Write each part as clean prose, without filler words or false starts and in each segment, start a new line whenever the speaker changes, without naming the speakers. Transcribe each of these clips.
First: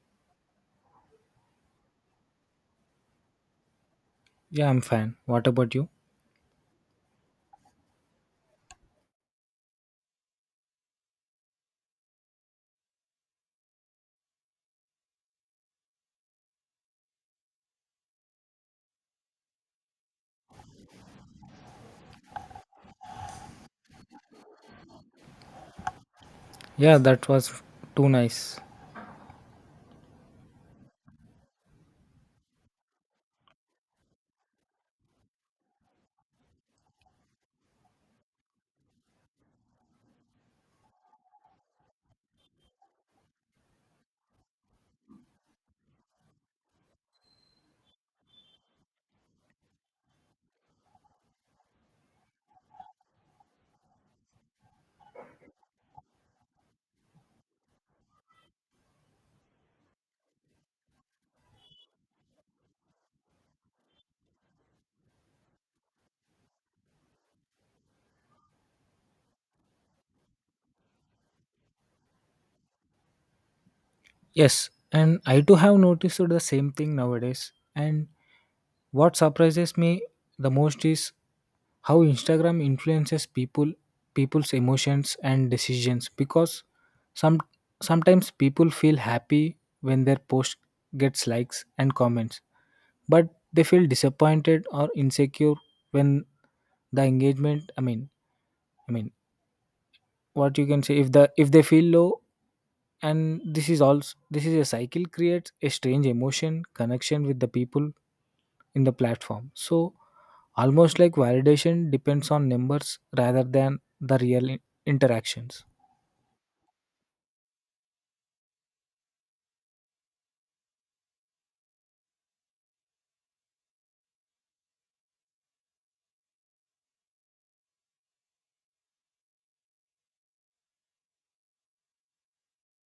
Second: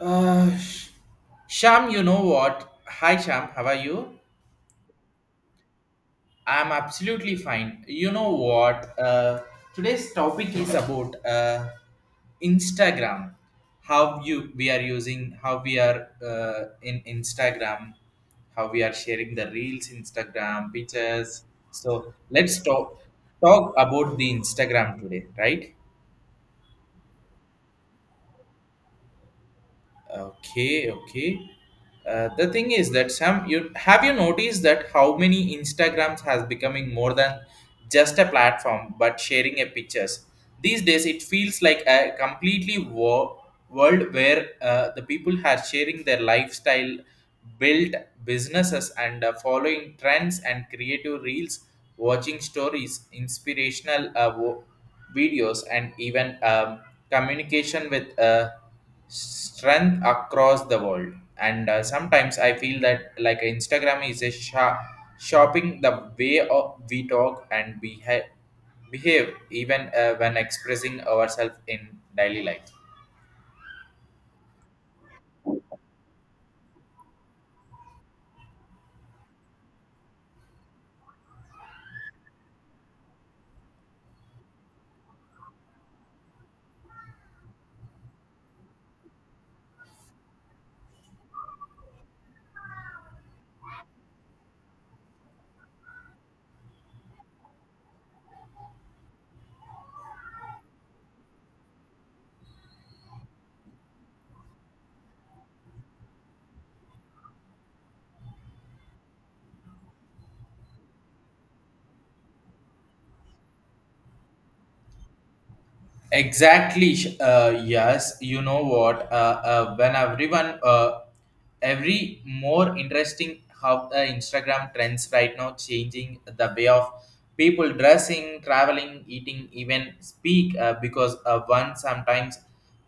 Uh, Sh- Sham, you know what? Hi, Sham. How are you?
Yeah, I'm fine. What about you?
I'm absolutely fine. You know what? Today's topic is about Instagram. How you we are using, how we are in Instagram, how we are sharing the reels, Instagram pictures. So let's talk about the Instagram today, right?
Yeah, that was too nice.
Okay, okay. The thing is that some you have you noticed that how many Instagrams has becoming more than just a platform but sharing a pictures. These days it feels like a world where the people are sharing their lifestyle, built businesses and following trends and creative reels, watching stories, inspirational videos, and even communication with strength across the world. And sometimes I feel that like Instagram is a sha shopping the way of we talk and behave, behave even when expressing ourselves in daily life.
Yes, and I too have noticed the same thing nowadays. And what surprises me the most is how Instagram influences people's emotions and decisions, because some sometimes people feel happy when their post gets likes and comments, but they feel disappointed or insecure when the engagement, I mean, what you can say, if the if they feel low. And this is also, this is a cycle, creates a strange emotion connection with the people in the platform, so almost like validation depends on numbers rather than the real interactions.
Exactly. Yes, you know what? When everyone, every more interesting how the Instagram trends right now changing the way of people dressing, traveling, eating, even speak. Because one sometimes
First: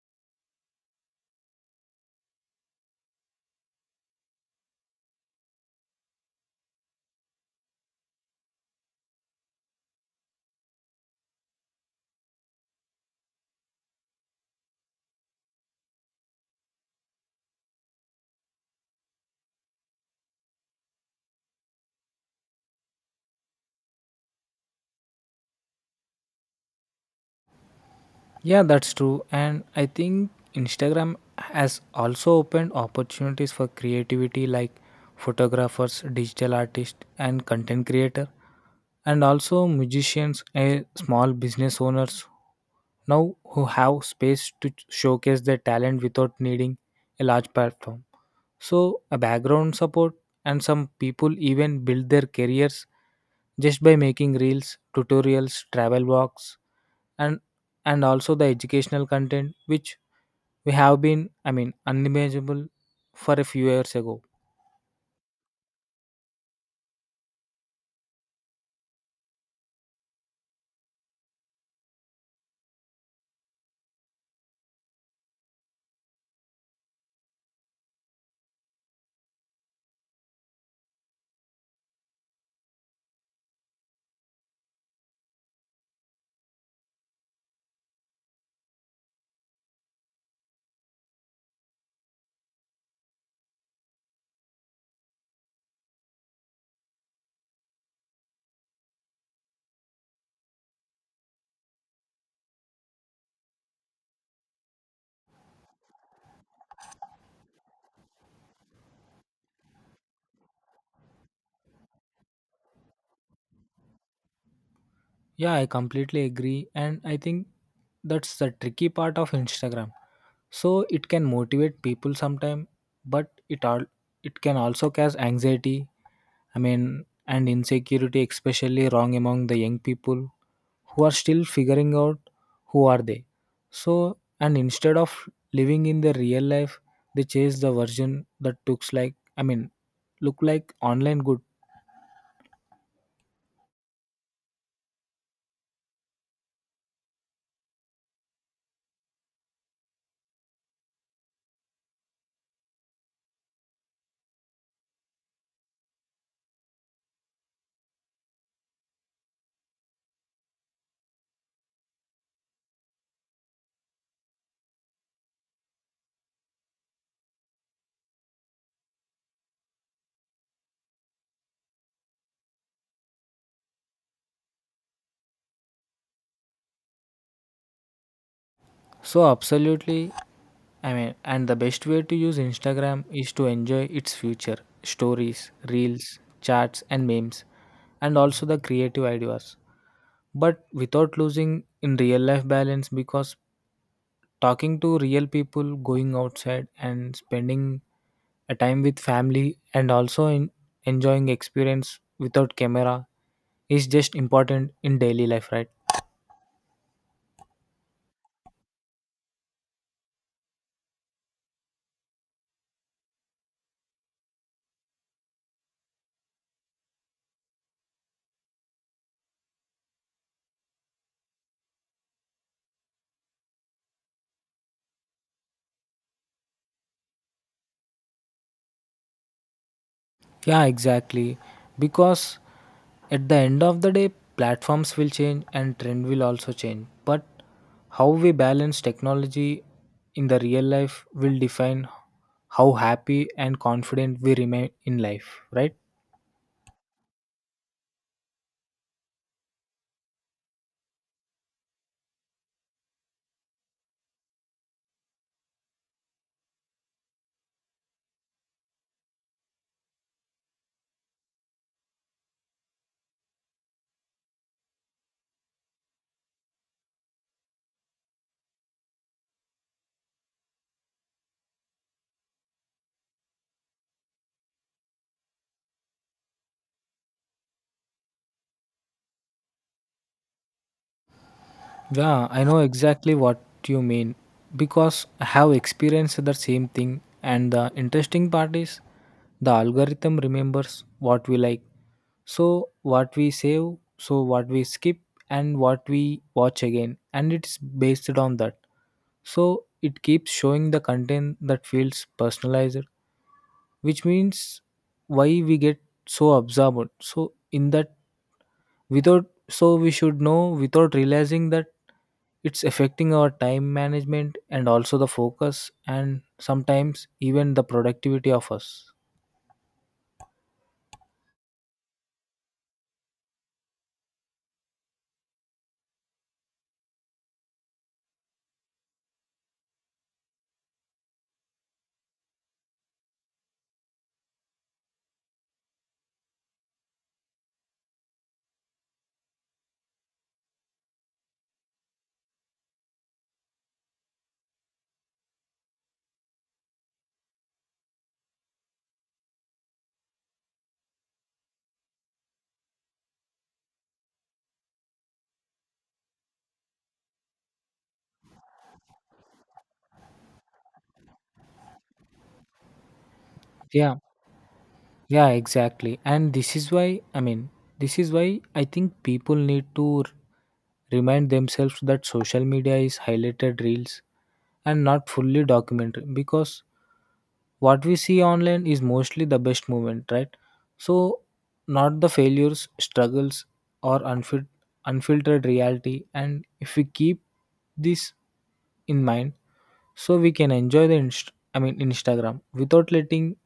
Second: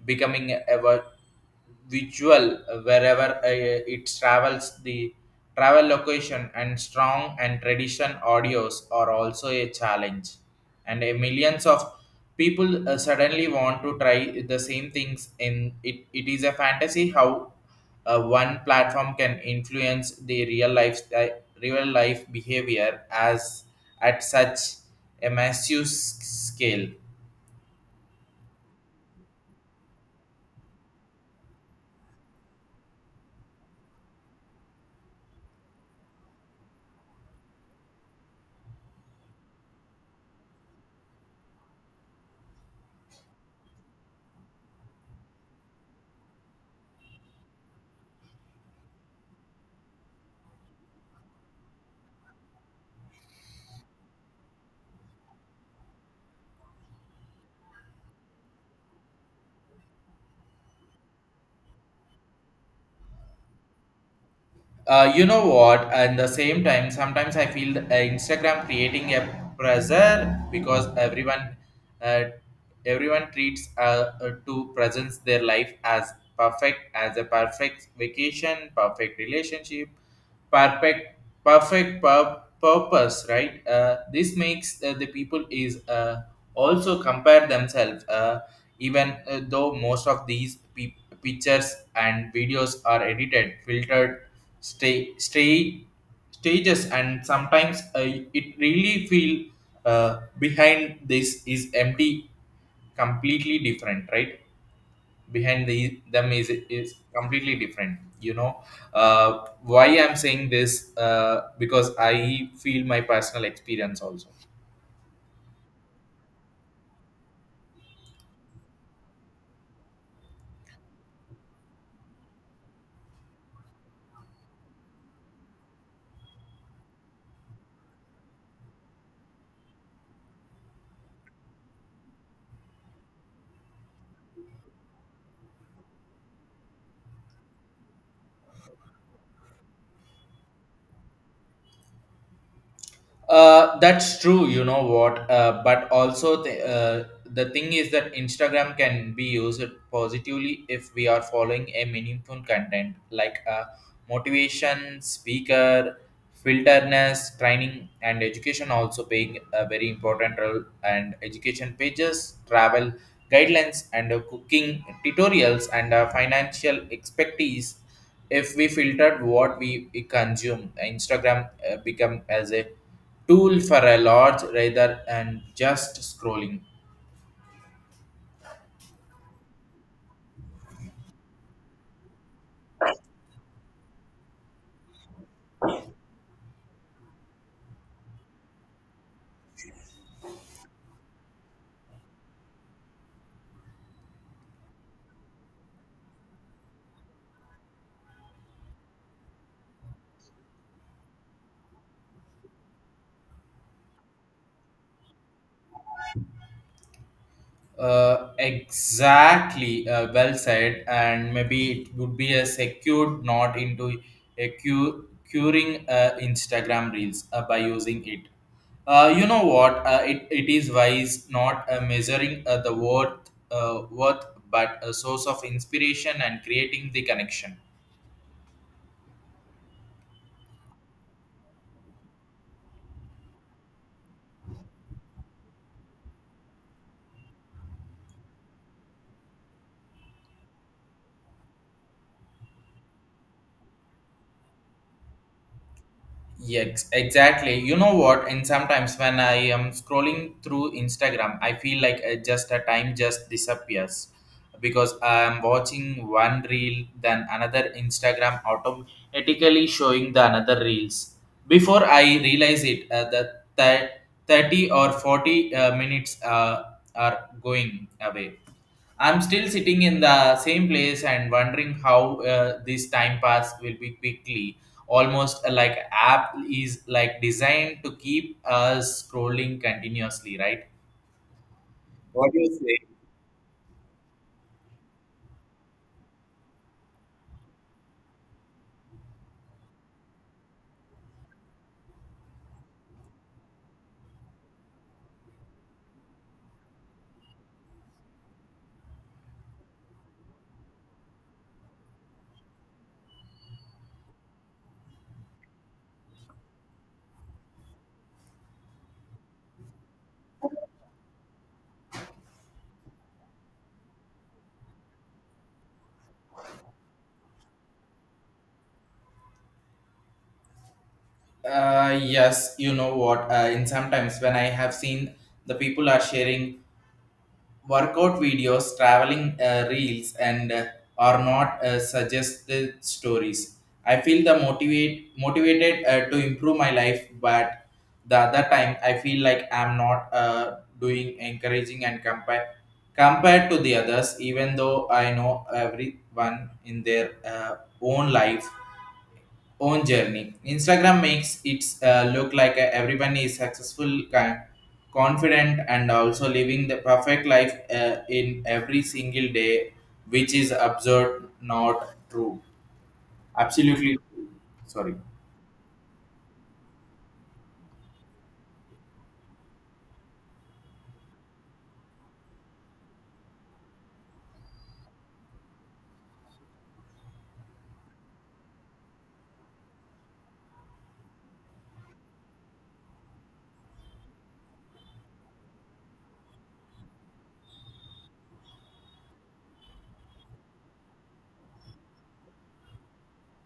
becoming ever visual wherever it travels the travel location and strong and tradition audios are also a challenge and a millions of people suddenly want to try the same things and it is a fantasy how one platform can influence the real life behavior as at such a scale.
Yeah, that's true. And I think Instagram has also opened opportunities for creativity, like photographers, digital artists, and content creator, and also musicians and small business owners now, who have space to showcase their talent without needing a large platform. So a background support, and some people even build their careers just by making reels, tutorials, travel walks, and and also the educational content, which we have been, I mean, unimaginable for a few years ago.
You know what? At the same time sometimes I feel Instagram creating a pressure because everyone uh, everyone treats to presents their life as perfect, as a perfect vacation, perfect relationship, perfect, purpose, right? This makes the people is also compare themselves, even though most of these pictures and videos are edited, filtered, stay stay stages, and sometimes it really feel behind this is empty, completely different, right? Behind them is completely different, you know. Why I'm saying this, because I feel my personal experience also.
Yeah, I completely agree. And I think that's the tricky part of Instagram. So it can motivate people sometime, but it can also cause anxiety, I mean, and insecurity, especially wrong among the young people who are still figuring out who are they. So, and instead of living in the real life, they chase the version that look like online good.
That's true. You know what? But also, the thing is that Instagram can be used positively if we are following a meaningful content like motivation, speaker, filterness, training, and education also playing a very important role. And education pages, travel guidelines, and cooking tutorials, and financial expertise. If we filtered what we consume, Instagram become as a tool for a large rather and just scrolling.
So absolutely. I mean, and the best way to use Instagram is to enjoy its future, stories, reels, chats, and memes, and also the creative ideas, but without losing in real life balance, because talking to real people, going outside, and spending a time with family, and also in enjoying experience without camera is just important in daily life, right?
Exactly, well said, and maybe it would be a secured not into a curing Instagram reels by using it. You know what? It is wise not measuring the worth, worth, but a source of inspiration and creating the connection.
Yeah, exactly. Because at the end of the day, platforms will change and trend will also change. But how we balance technology in the real life will define how happy and confident we remain in life, right?
Yes, exactly. You know what? And sometimes when I am scrolling through Instagram, I feel like just a time just disappears because I am watching one reel, then another Instagram automatically showing the another reels. Before I realize it, 30 or 40 minutes are going away. I'm still sitting in the same place and wondering how this time pass will be quickly, almost like app is like designed to keep us scrolling continuously, right?
Yeah,
What do
I
you
know
say?
exactly what you mean, because I have experienced the same thing. And the interesting part is the algorithm remembers what we like. So what we save, so what we skip, and what we watch again. And it's based on that. So it keeps showing the content that feels personalized, which means why we get so absorbed. So, in that, without so we should know without realizing that it's affecting our time management and also the focus and sometimes even the productivity of us.
Yes, you know what? In sometimes when I have seen the people are sharing workout videos, traveling reels, and are not suggested stories. I feel the motivated to improve my life, but the other time I feel like I'm not doing encouraging and compared to the others. Even though I know everyone in their own life own journey. Instagram makes it look like everyone is successful, confident, and also living the perfect life in every single day, which is absurd, not true.
Yeah.
Absolutely, true. Sorry.
Yeah, exactly. And this is why I think people need to remind themselves that social media is highlighted reels and not fully documentary, because what we see online is mostly the best moment, right? So, not the failures, struggles, or unfiltered reality. And if we keep this in mind, so we can enjoy the I mean, Instagram, without letting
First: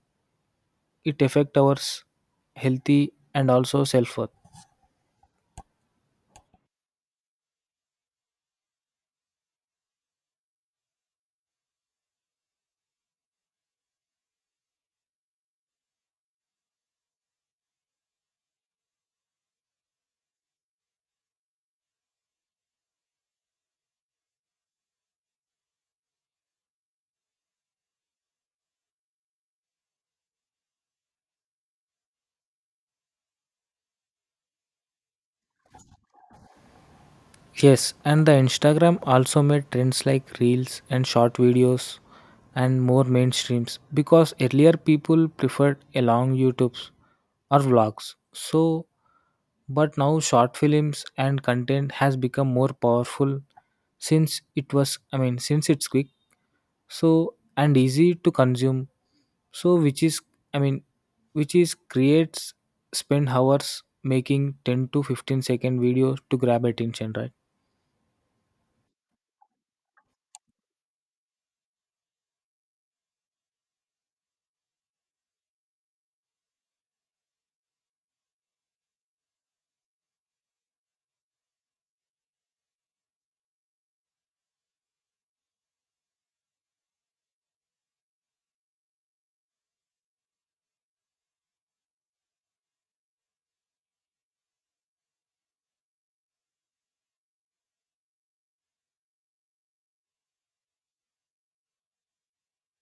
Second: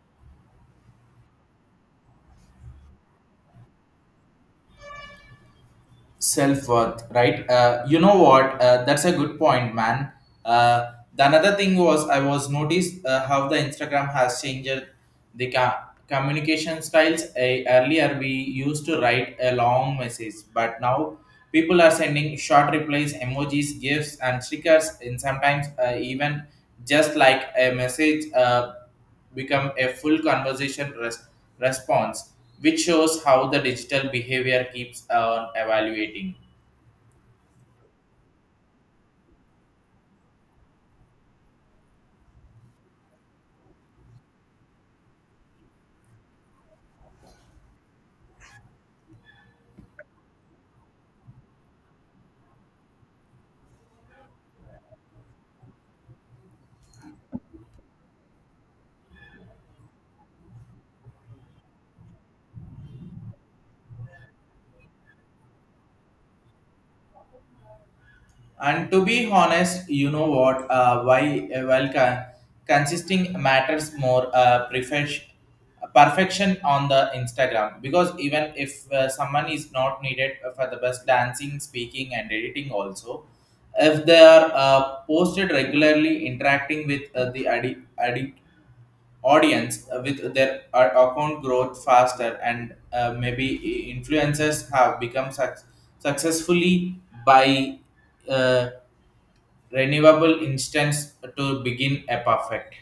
it affect our healthy and also self-worth.
Self worth, right? You know what? That's a good point, man. The another thing was I was noticed how the Instagram has changed the communication styles. Earlier, we used to write a long message, but now people are sending short replies, emojis, gifs, and stickers, and sometimes even just like a message. Become a full conversation response, which shows how the digital behavior keeps on evaluating.
Yes, and the Instagram also made trends like reels and short videos and more mainstreams, because earlier people preferred a long YouTubes or vlogs. So but now short films and content has become more powerful, since it was, I mean, since it's quick, so and easy to consume. So i mean which is creates spend hours making 10 to 15 second videos to grab attention, right?
And to be honest, you know what? Why Well, consisting matters more. Perfection on the Instagram because even if someone is not needed for the best dancing, speaking, and editing, also if they are posted regularly, interacting with the addict audience with their account growth faster and maybe influencers have become successfully by uh, renewable instance to begin a perfect.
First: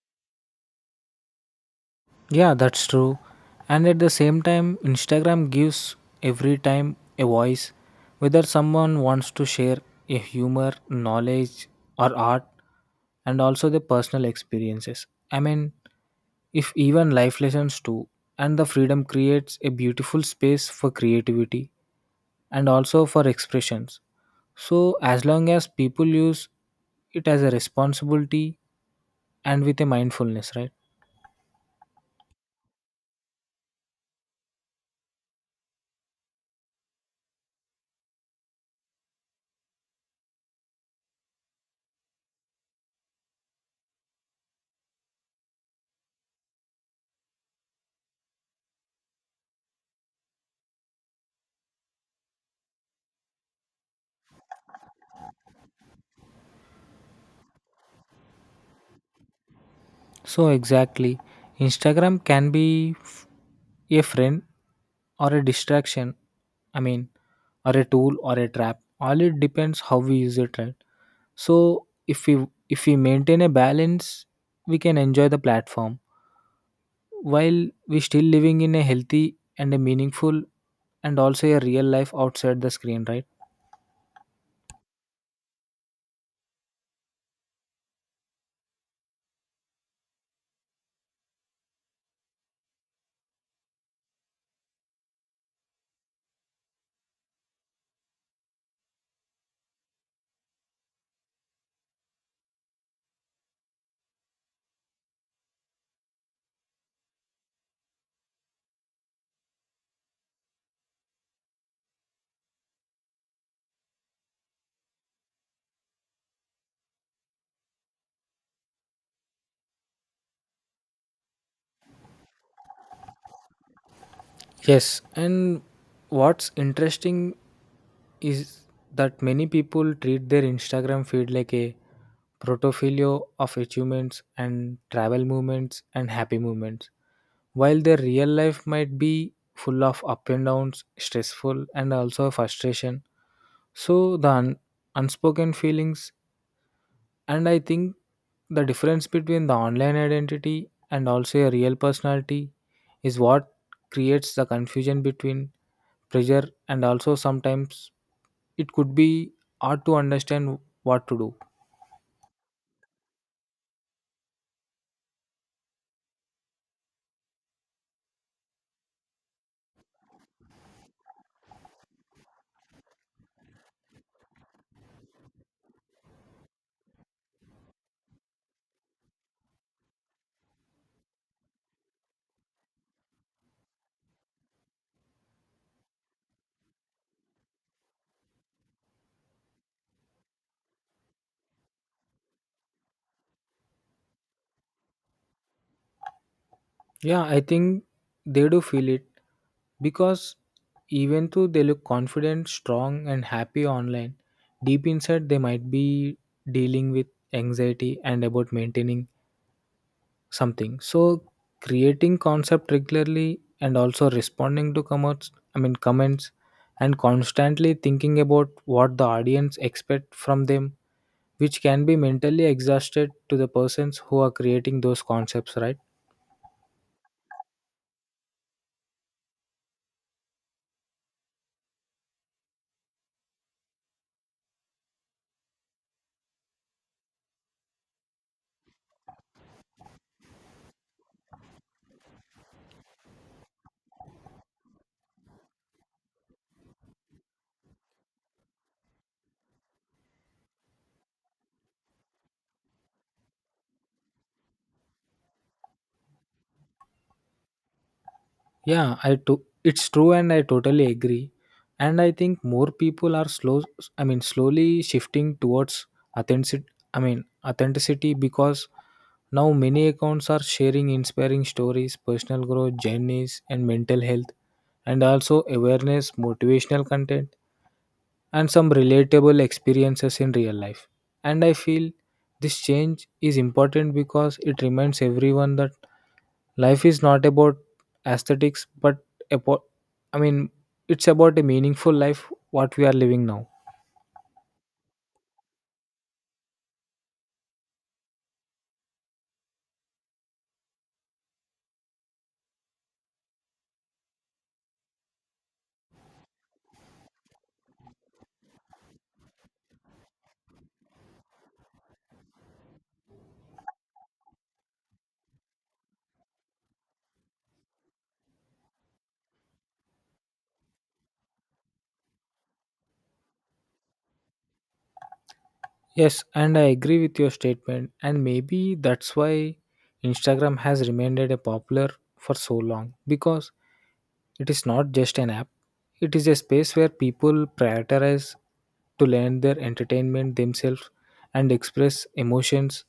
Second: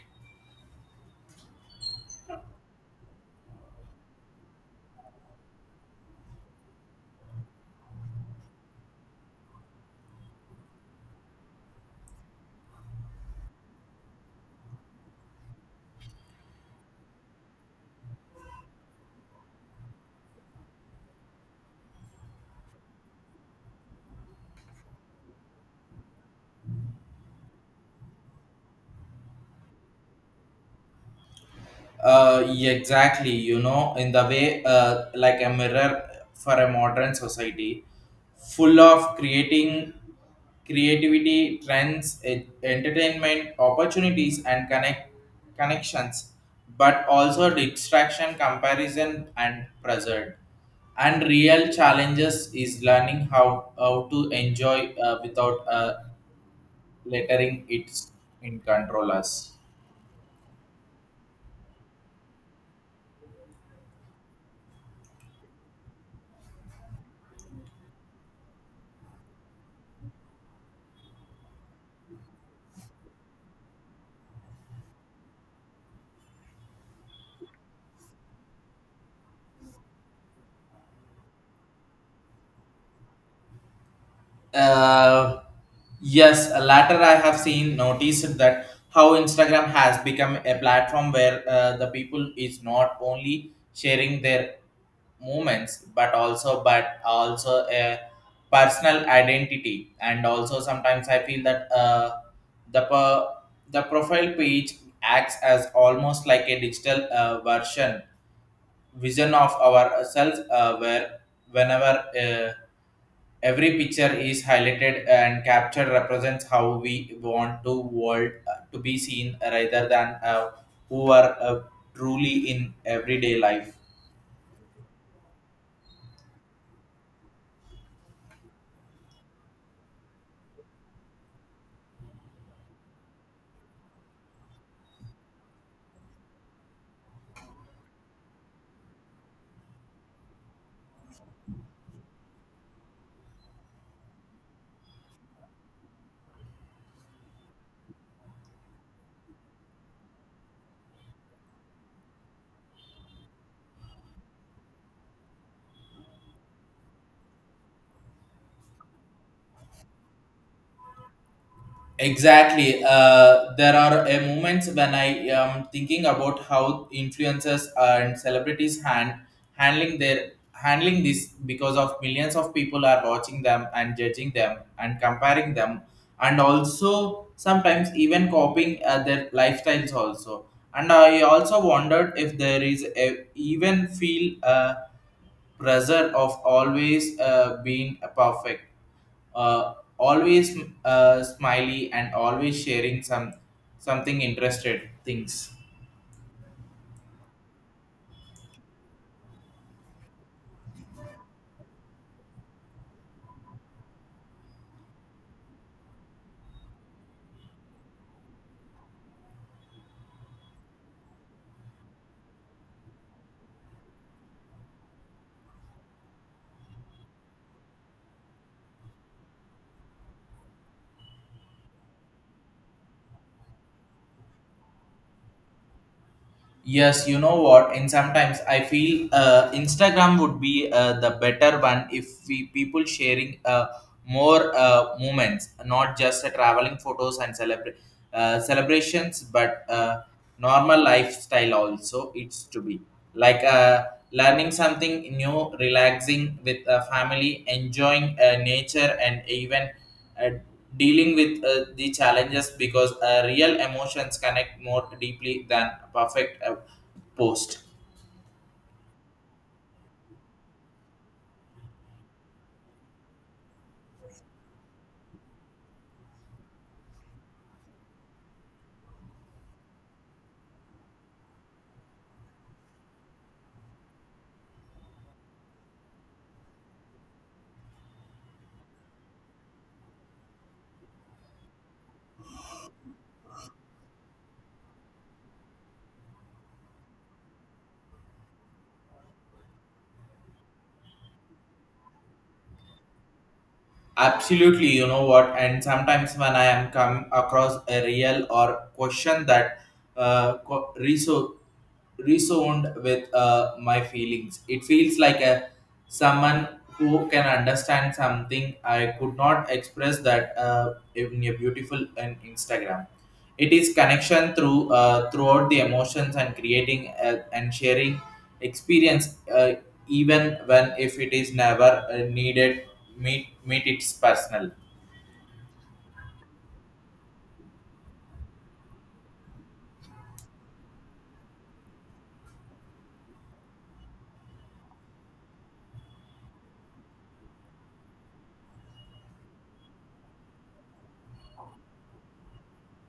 Yeah, that's true. And at the same time, Instagram gives every time a voice. Whether someone wants to share a humor, knowledge, or art, and also the personal experiences. I mean, if even life lessons too, and the freedom creates a beautiful space for creativity and also for expressions. So, as long as people use it as a responsibility and with a mindfulness, right?
Yeah, exactly. You know, in the way, like a mirror for a modern society, full of creating creativity, trends, entertainment, opportunities, and connections, but also distraction, comparison, and pressure. And real challenges is learning how to enjoy without letting it in control us.
So, exactly. Instagram can be a friend or a distraction. I mean, or a tool or a trap. All it depends how we use it, right? So, if we maintain a balance, we can enjoy the platform while we still living in a healthy and a meaningful and also a real life outside the screen, right?
Uh, yes, latter I have seen noticed that how Instagram has become a platform where the people is not only sharing their moments but also a personal identity and also sometimes I feel that the the profile page acts as almost like a digital version vision of ourselves where whenever every picture is highlighted and captured represents how we want to world to be seen rather than who are truly in everyday life.
Yes, and what's interesting is that many people treat their Instagram feed like a portfolio of achievements and travel moments and happy moments, while their real life might be full of up and downs, stressful, and also frustration. So the unspoken feelings. And I think the difference between the online identity and also a real personality is what creates the confusion between pressure, and also sometimes it could be hard to understand what to do.
Exactly. There are moments when I am thinking about how influencers and celebrities handling their handling this because of millions of people are watching them and judging them and comparing them and also sometimes even copying their lifestyles also. And I also wondered if there is a even feel pressure of always being perfect, always, smiley, and always sharing something interested things.
Yeah, I think they do feel it, because even though they look confident, strong, and happy online, deep inside they might be dealing with anxiety and about maintaining something. So creating concept regularly and also responding to comments i mean comments, and constantly thinking about what the audience expect from them, which can be mentally exhausted to the persons who are creating those concepts, right?
Yes, you know what? And sometimes I feel Instagram would be the better one if we people sharing more moments, not just traveling photos and celebrations, but normal lifestyle also. It's to be like learning something new, relaxing with family, enjoying nature, and even uh, dealing with the challenges because real emotions connect more deeply than perfect post.
Yeah, I to it's true, and I totally agree. And I think more people are slow I mean, slowly shifting towards authenticity I mean authenticity, because now many accounts are sharing inspiring stories, personal growth, journeys, and mental health and also awareness, motivational content, and some relatable experiences in real life. And I feel this change is important, because it reminds everyone that life is not about aesthetics, but about, I mean, it's about a meaningful life what we are living now.
Absolutely, you know what, and sometimes when I am come across a real or question that uh co- reso- resound with my feelings, it feels like a someone who can understand something I could not express that in a beautiful and Instagram, it is connection through throughout the emotions and creating and sharing experience, even when if it is never needed meet its personal.
Yes, and I agree with your statement, and maybe that's why Instagram has remained a popular for so long, because it is not just an app, it is a space where people prioritize to learn their entertainment themselves, and express emotions,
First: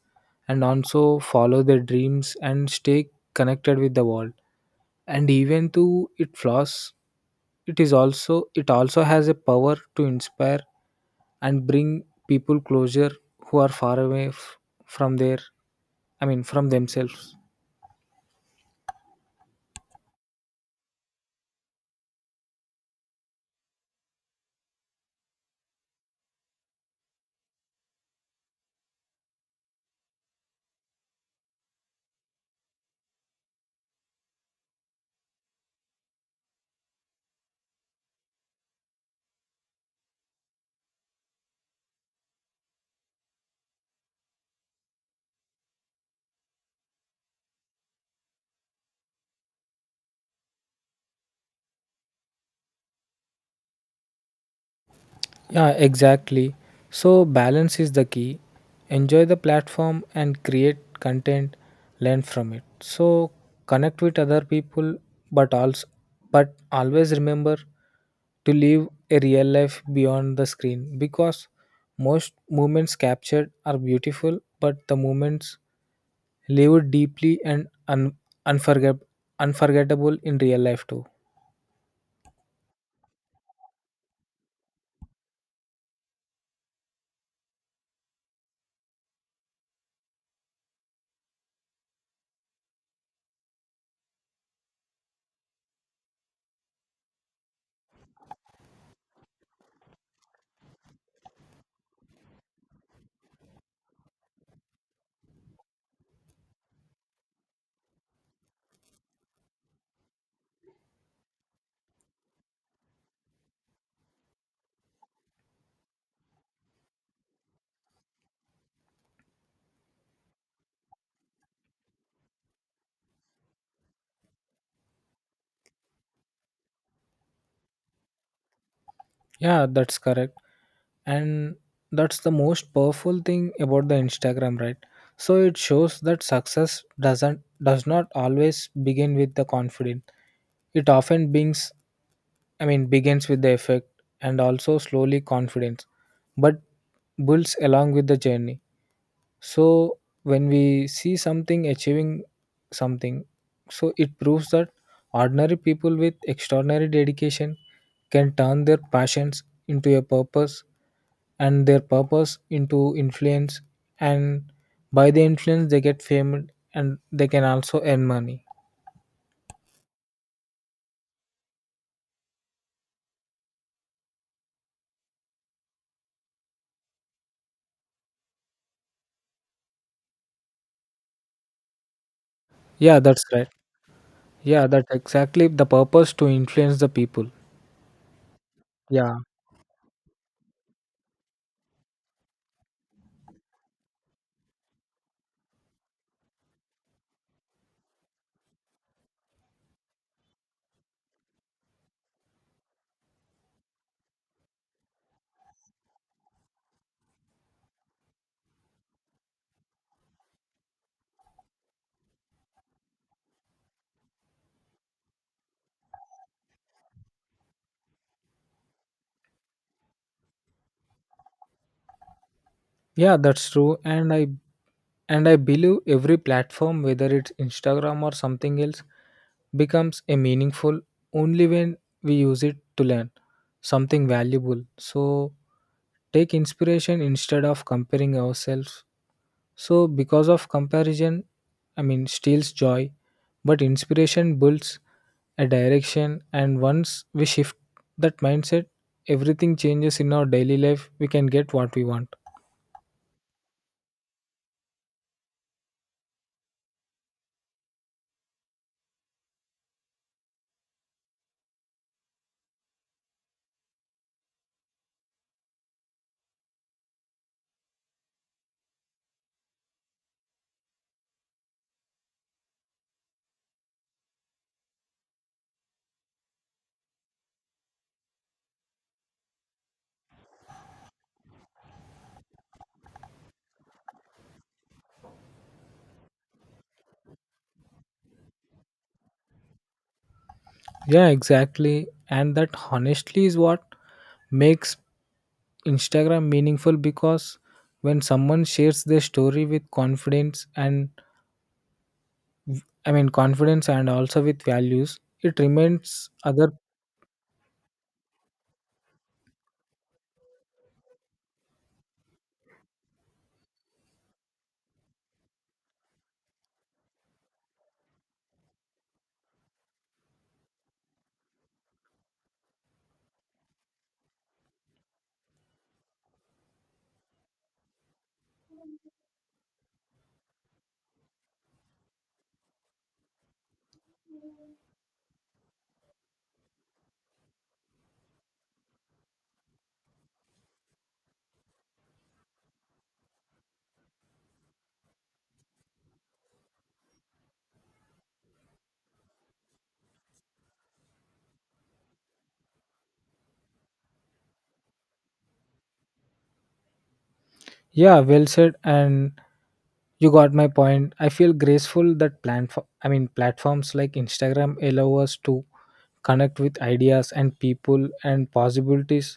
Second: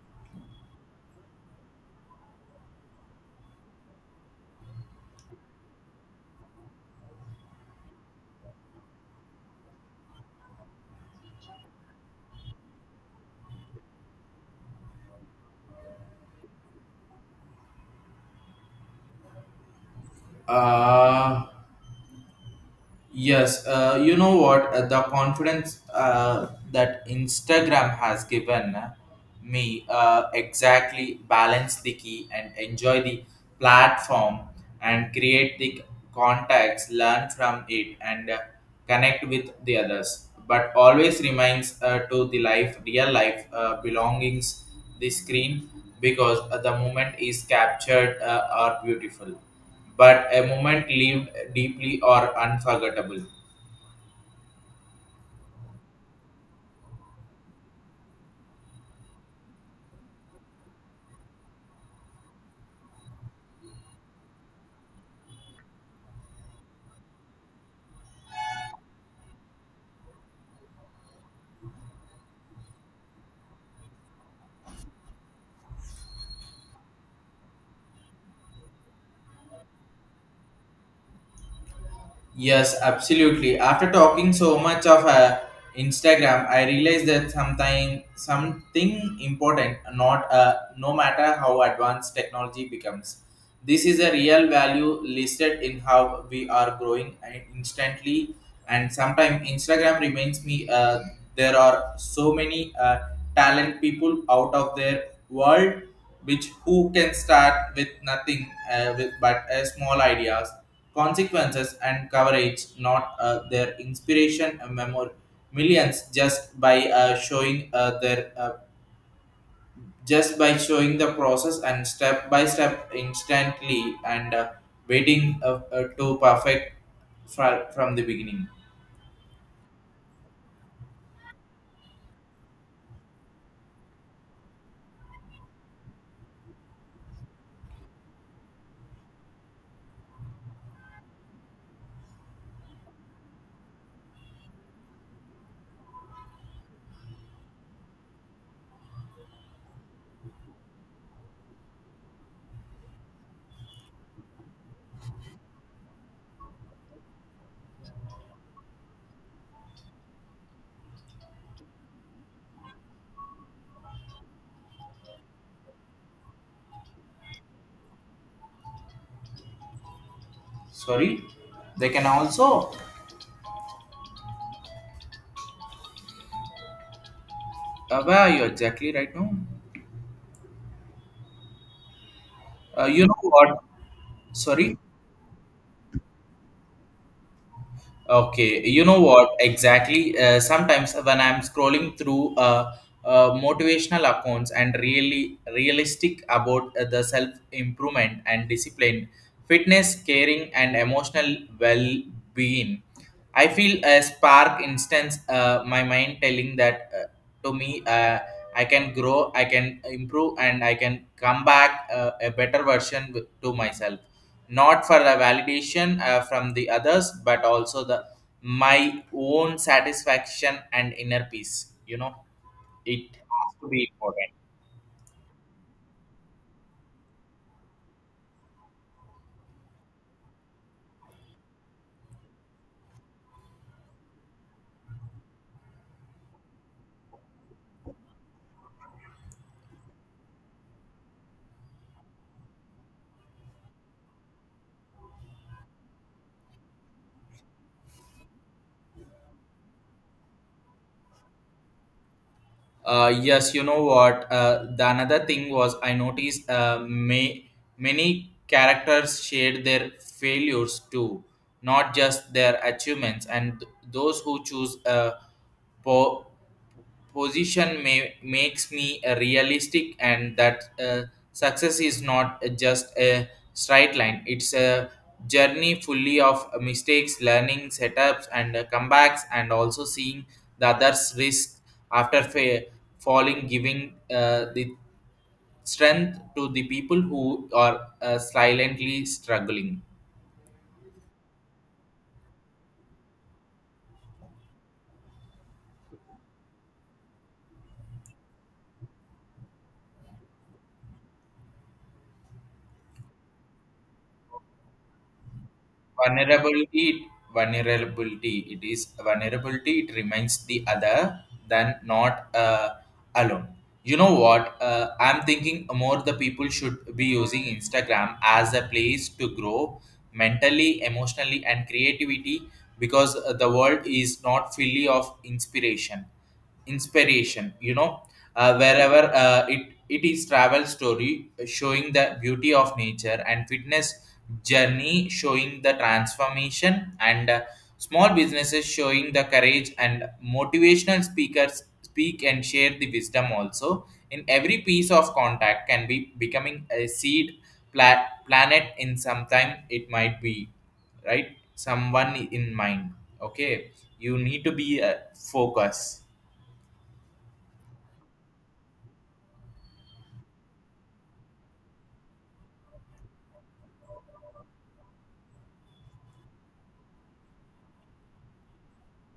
and also follow their dreams, and stay connected with the world. And even though it flaws, it is also, it also has a power to inspire and bring people closer who are far away from their, I mean, from themselves.
uh yes, you know what, the confidence that Instagram has given me, exactly balance the key and enjoy the platform and create the contacts, learn from it, and connect with the others, but always reminds to the life real life belongings the screen because the moment is captured are beautiful, but a moment lived deeply or unforgettable.
Yeah, exactly. So, balance is the key. Enjoy the platform and create content, learn from it. So, connect with other people, but also, but always remember to live a real life beyond the screen, because most moments captured are beautiful, but the moments lived deeply and unforget- unforgettable in real life too.
Yes, absolutely. After talking so much of Instagram, I realized that something important, not no matter how advanced technology becomes, this is a real value listed in how we are growing and instantly. And sometimes Instagram reminds me there are so many talent people out of their world, which who can start with nothing with but a small ideas consequences and coverage, not their inspiration and memor millions just by showing their just by showing the process and step by step instantly and waiting to perfect from the beginning.
Yeah, that's correct. And that's the most powerful thing about the Instagram, right? So it shows that success does not always begin with the confidence. It often begins, I mean, begins with the effect, and also slowly confidence, but builds along with the journey. So when we see something achieving something, so it proves that ordinary people with extraordinary dedication can turn their passions into a purpose and their purpose into influence, and by the influence they get famed and they can also earn money.
Sorry, they can also. Where are you exactly right now?
Yeah,
You know
that's right.
what?
Yeah,
Sorry.
that's exactly the purpose to influence the people.
Okay, you know
Yeah.
what exactly? Sometimes when I'm scrolling through motivational accounts and really realistic about the self improvement and discipline, fitness, caring, and emotional well being, I feel a spark instance my mind telling that to me I can grow, I can improve, and I can come back a better version to myself, not for the validation from the others, but also the my own satisfaction and inner peace. It
Yeah,
has
that's
to
true.
be important.
And I believe every platform, whether it's Instagram or something else, becomes a meaningful only when we use it to learn something valuable. So take inspiration instead of comparing ourselves. So, because of comparison, I mean, steals joy, but inspiration builds a direction. And once we shift that mindset, everything changes in our daily life. We can get what we want.
Yes, you know what? The another thing was I noticed, many characters shared their failures too, not just their achievements. And those who choose po- position makes me a realistic, and that success is not just a straight line. It's a journey fully of mistakes, learning setups, and comebacks, and also seeing the others risk after falling, giving the strength to the people who are silently struggling.
Yeah, exactly. And that honestly is what makes Instagram meaningful, because when someone shares their story with confidence and also with values, it remains other.
Vulnerability, it is vulnerability. It reminds the other than not alone. You know what? I'm thinking more the people should be using Instagram as a place to grow mentally, emotionally, and creativity. Because the world is not fully of inspiration, you know. Wherever it is travel story showing the beauty of nature, and fitness journey showing the transformation, and small businesses showing the courage, and motivational speakers speak and share the wisdom. Also in every piece of contact can be becoming a seed planet in some time. It might be right someone in mind. Okay, you need to be a focus.
Yeah, well said. And you got my point. I feel graceful that platforms like Instagram allow us to connect with ideas and people and possibilities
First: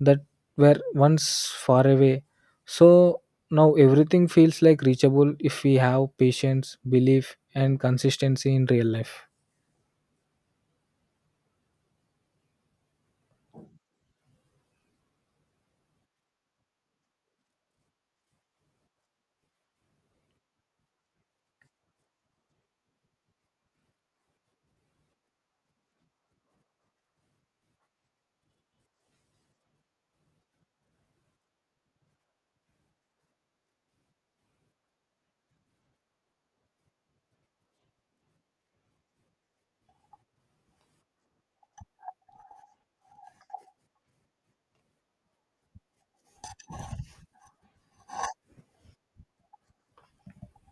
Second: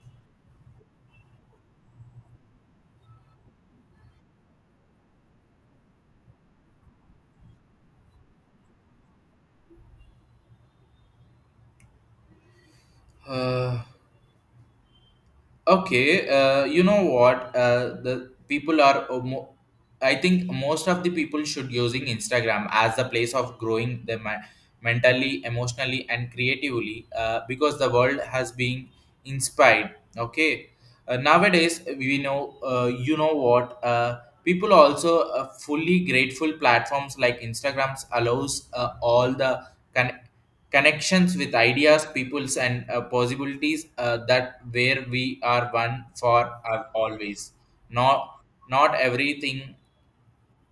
that were once far away. So now everything feels like reachable if we have patience, belief, and consistency in real life.
Okay, you know what? The people are. I think most of the people should using Instagram as a place of growing them mentally, emotionally, and creatively. Because the world has been inspired. Okay, nowadays we know. You know what? People also fully grateful platforms like Instagrams allows all the con- connections with ideas, peoples, and possibilities that where we are one for always. Not not everything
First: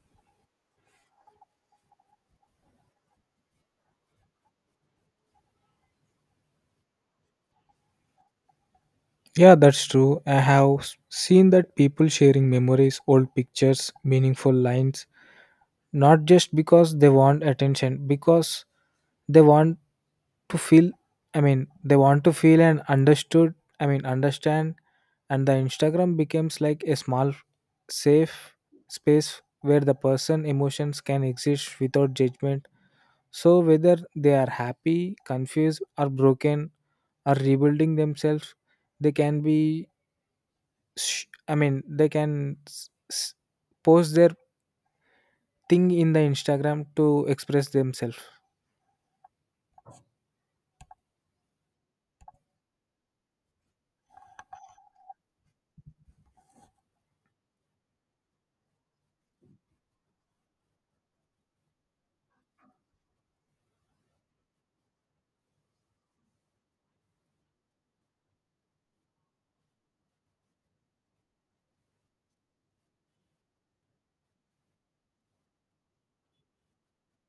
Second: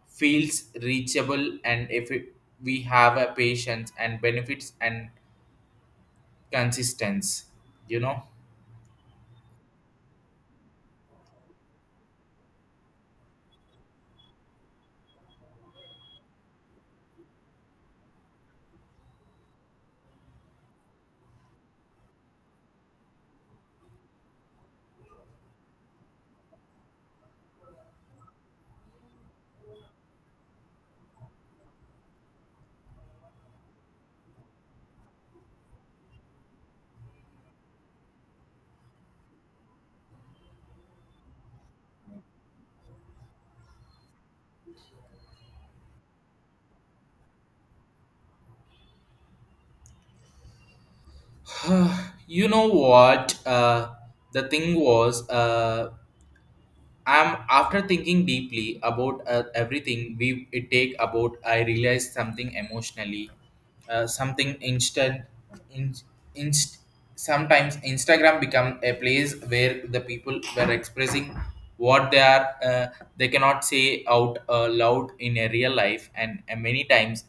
feels reachable, and if it, we have a patience and benefits and consistency, you know.
Yeah, that's true. I have seen that people sharing memories, old pictures, meaningful lines, not just because they want attention, because they want to feel, I mean, they want to feel and understood, I mean, understand. And the Instagram becomes like a small, safe space where the person emotions can exist without judgment. So, whether they are happy, confused, or broken, or rebuilding themselves, they can be, I mean, they can post their thing in the Instagram to express themselves.
You know what? The thing was. I'm after thinking deeply about everything we it take about. I realized something emotionally, something instant, in, inst, sometimes Instagram become a place where the people were expressing what they are, they cannot say out loud in a real life, and many times,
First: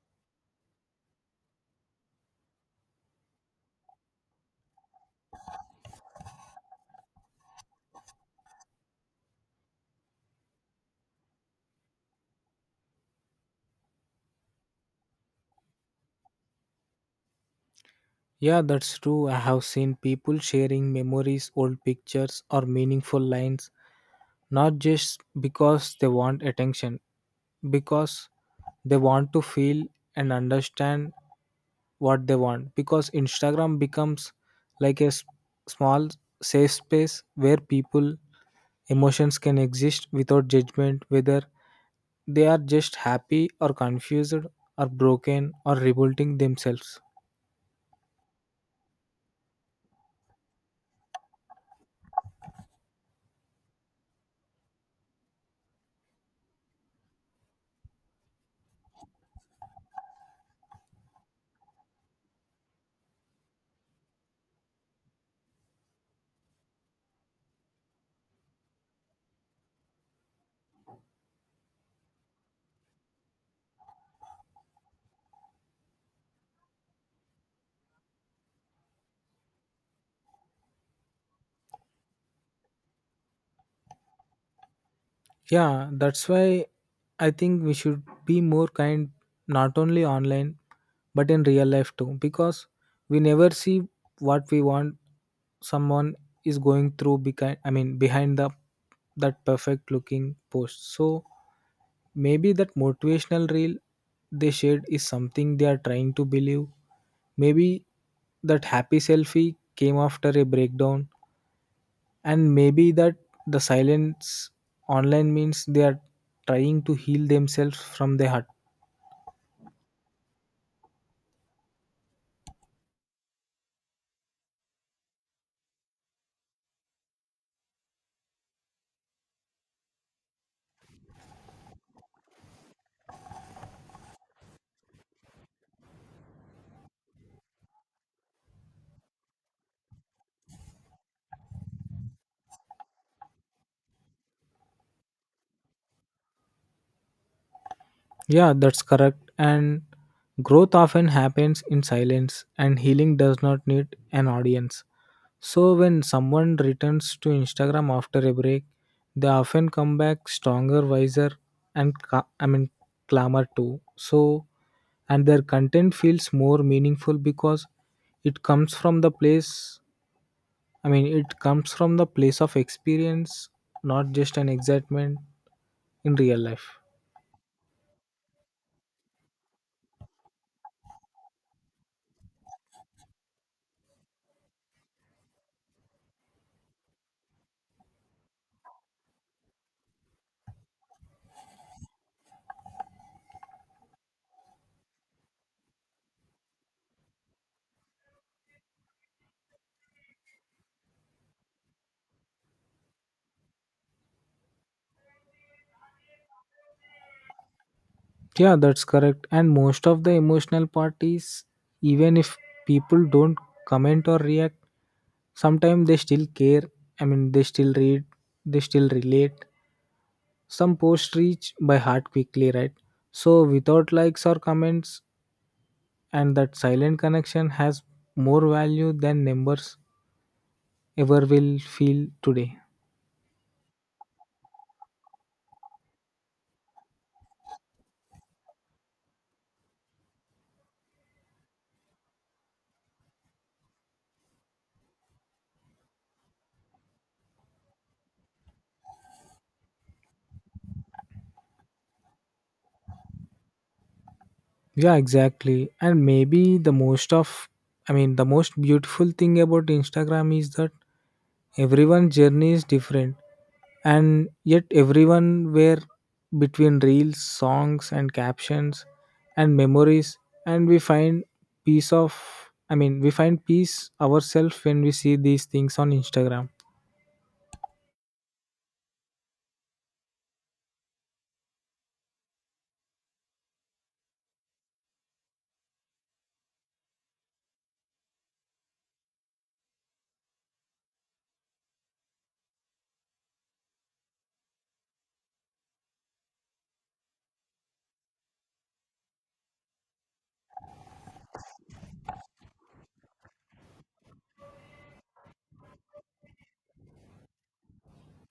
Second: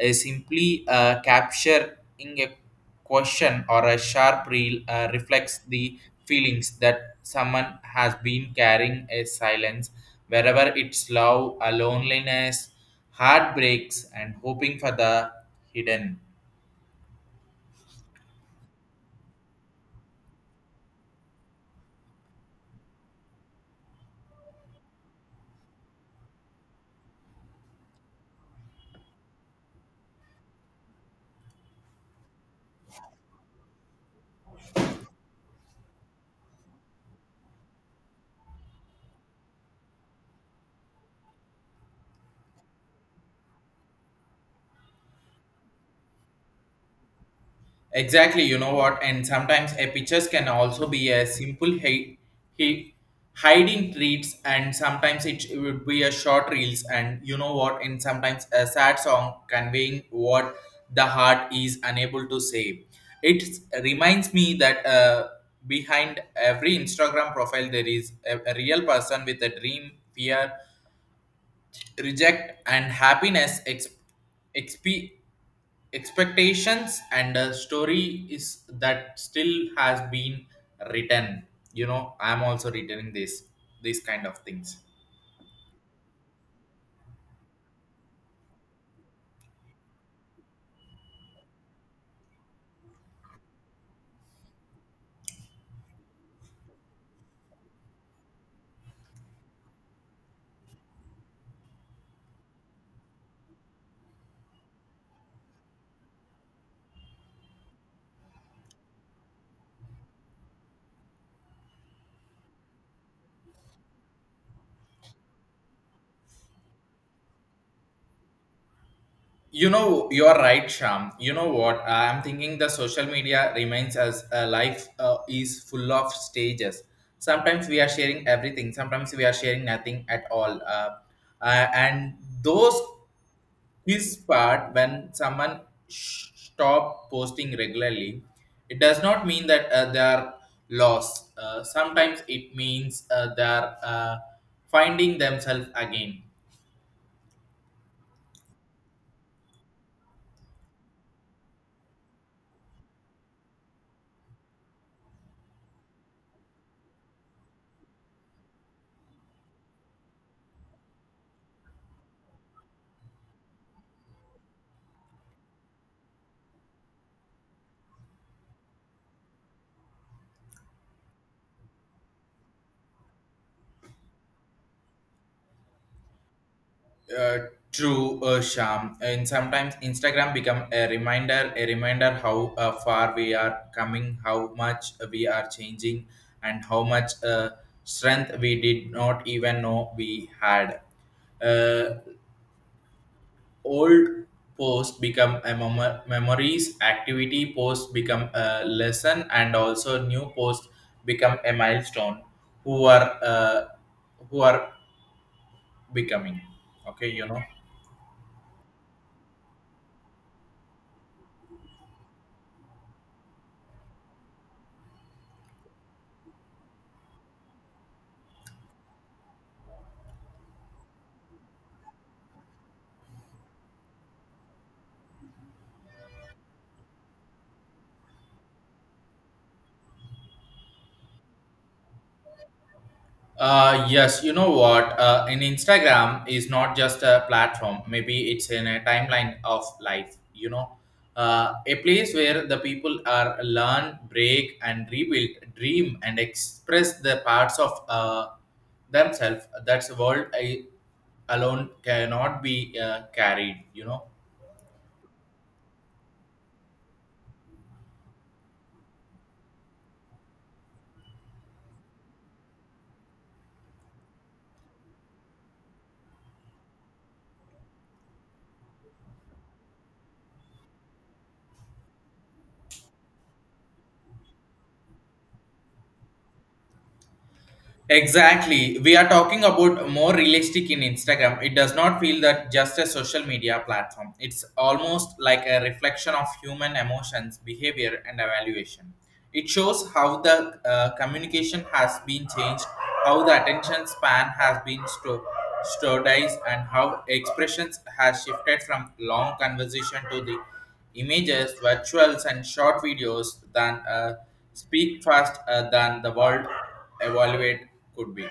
simply capturing a question or a sharp reel reflects the feelings that someone has been carrying a silence, wherever it's love, a loneliness, heartbreaks, and hoping for the hidden.
Yeah, that's true. I have seen people sharing memories, old pictures, or meaningful lines, not just because they want attention, because they want to feel and understand what they want, because Instagram becomes like a small, safe space where people emotions can exist without judgment, whether they are just happy or confused or broken or revolting themselves.
Exactly, you know what? And sometimes a pictures can also be a simple he- hiding treats, and sometimes it would be a short reels, and you know what? And sometimes a sad song conveying what the heart is unable to say. It reminds me that behind every Instagram profile there is a real person with a dream, fear, reject, and happiness expectations, and a story is that still has been written. I'm also returning this these kind of things.
Yeah, that's why I think we should be more kind, not only online but in real life too, because we never see what we want someone is going through behind, I mean, behind the that perfect looking post. So maybe that motivational reel they shared is something they are trying to believe. Maybe that happy selfie came after a breakdown, and maybe that the silence online means they are trying to heal themselves from the hurt.
You're right, Sham. You know what? I'm thinking the social media remains as a life is full of stages. Sometimes we are sharing everything, sometimes we are sharing nothing at all. And those his part when someone stop posting regularly, it does not mean that they are lost. Sometimes it means they are finding themselves again.
Yeah, that's correct. And growth often happens in silence, and healing does not need an audience. So when someone returns to Instagram after a break, they often come back stronger, wiser, and I mean, clamor too. So, and their content feels more meaningful, because it comes from the place I mean, it comes from the place of experience, not just an excitement in real life.
Uh, true Sham, and sometimes Instagram become a reminder, how far we are coming, how much we are changing, and how much strength we did not even know we had. Uh, old posts become a memories, activity posts become a lesson, and also new posts become a milestone who are who are becoming. Okay, you know.
Yeah, that's correct. And most of the emotional parties, even if people don't comment or react, sometimes they still care. I mean, they still read, they still relate. Some posts reach by heart quickly, right? So, without likes or comments, and that silent connection has more value than numbers ever will feel today.
Yes, you know what? In Instagram is not just a platform. Maybe it's in a timeline of life. You know, a place where the people are learn, break, and rebuild, dream, and express the parts of themselves. That's world I alone cannot be carried. You know.
Yeah, exactly. And maybe I mean, the most beautiful thing about Instagram is that everyone's journey is different, and yet everyone were between reels, songs, and captions, and memories, and we find peace of, I mean, we find peace ourselves when we see these things on Instagram.
Exactly. We are talking about more realistic in Instagram. It does not feel that just a social media platform. It's almost like a reflection of human emotions, behavior, and evaluation. It shows how the communication has been changed, how the attention span has been standardized, and how expressions has shifted from long conversation to the images, virtuals, and short videos than speak fast than the world evaluate could be.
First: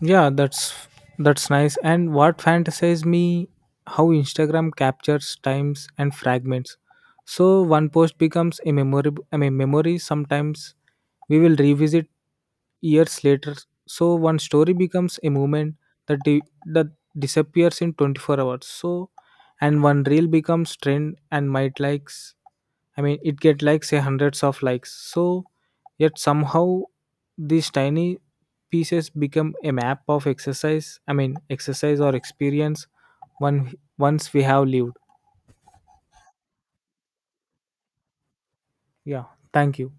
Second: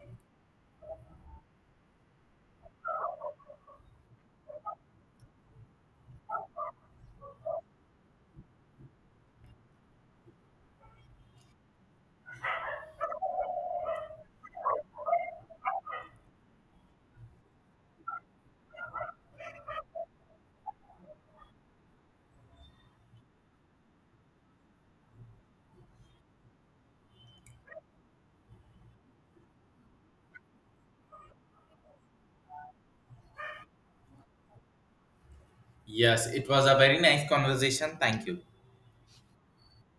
Yeah, that's nice. And what fantasize me how Instagram captures times and fragments. So one post becomes a memory I mean memory sometimes we will revisit years later. So one story becomes a moment that disappears in 24 hours. So, and one reel becomes trend and might likes. I mean, it get like say hundreds of likes. So, yet somehow these tiny pieces become a map of exercise or experience one once we have lived.
Yes, it was a very nice conversation. Thank you.
Yeah. Thank you.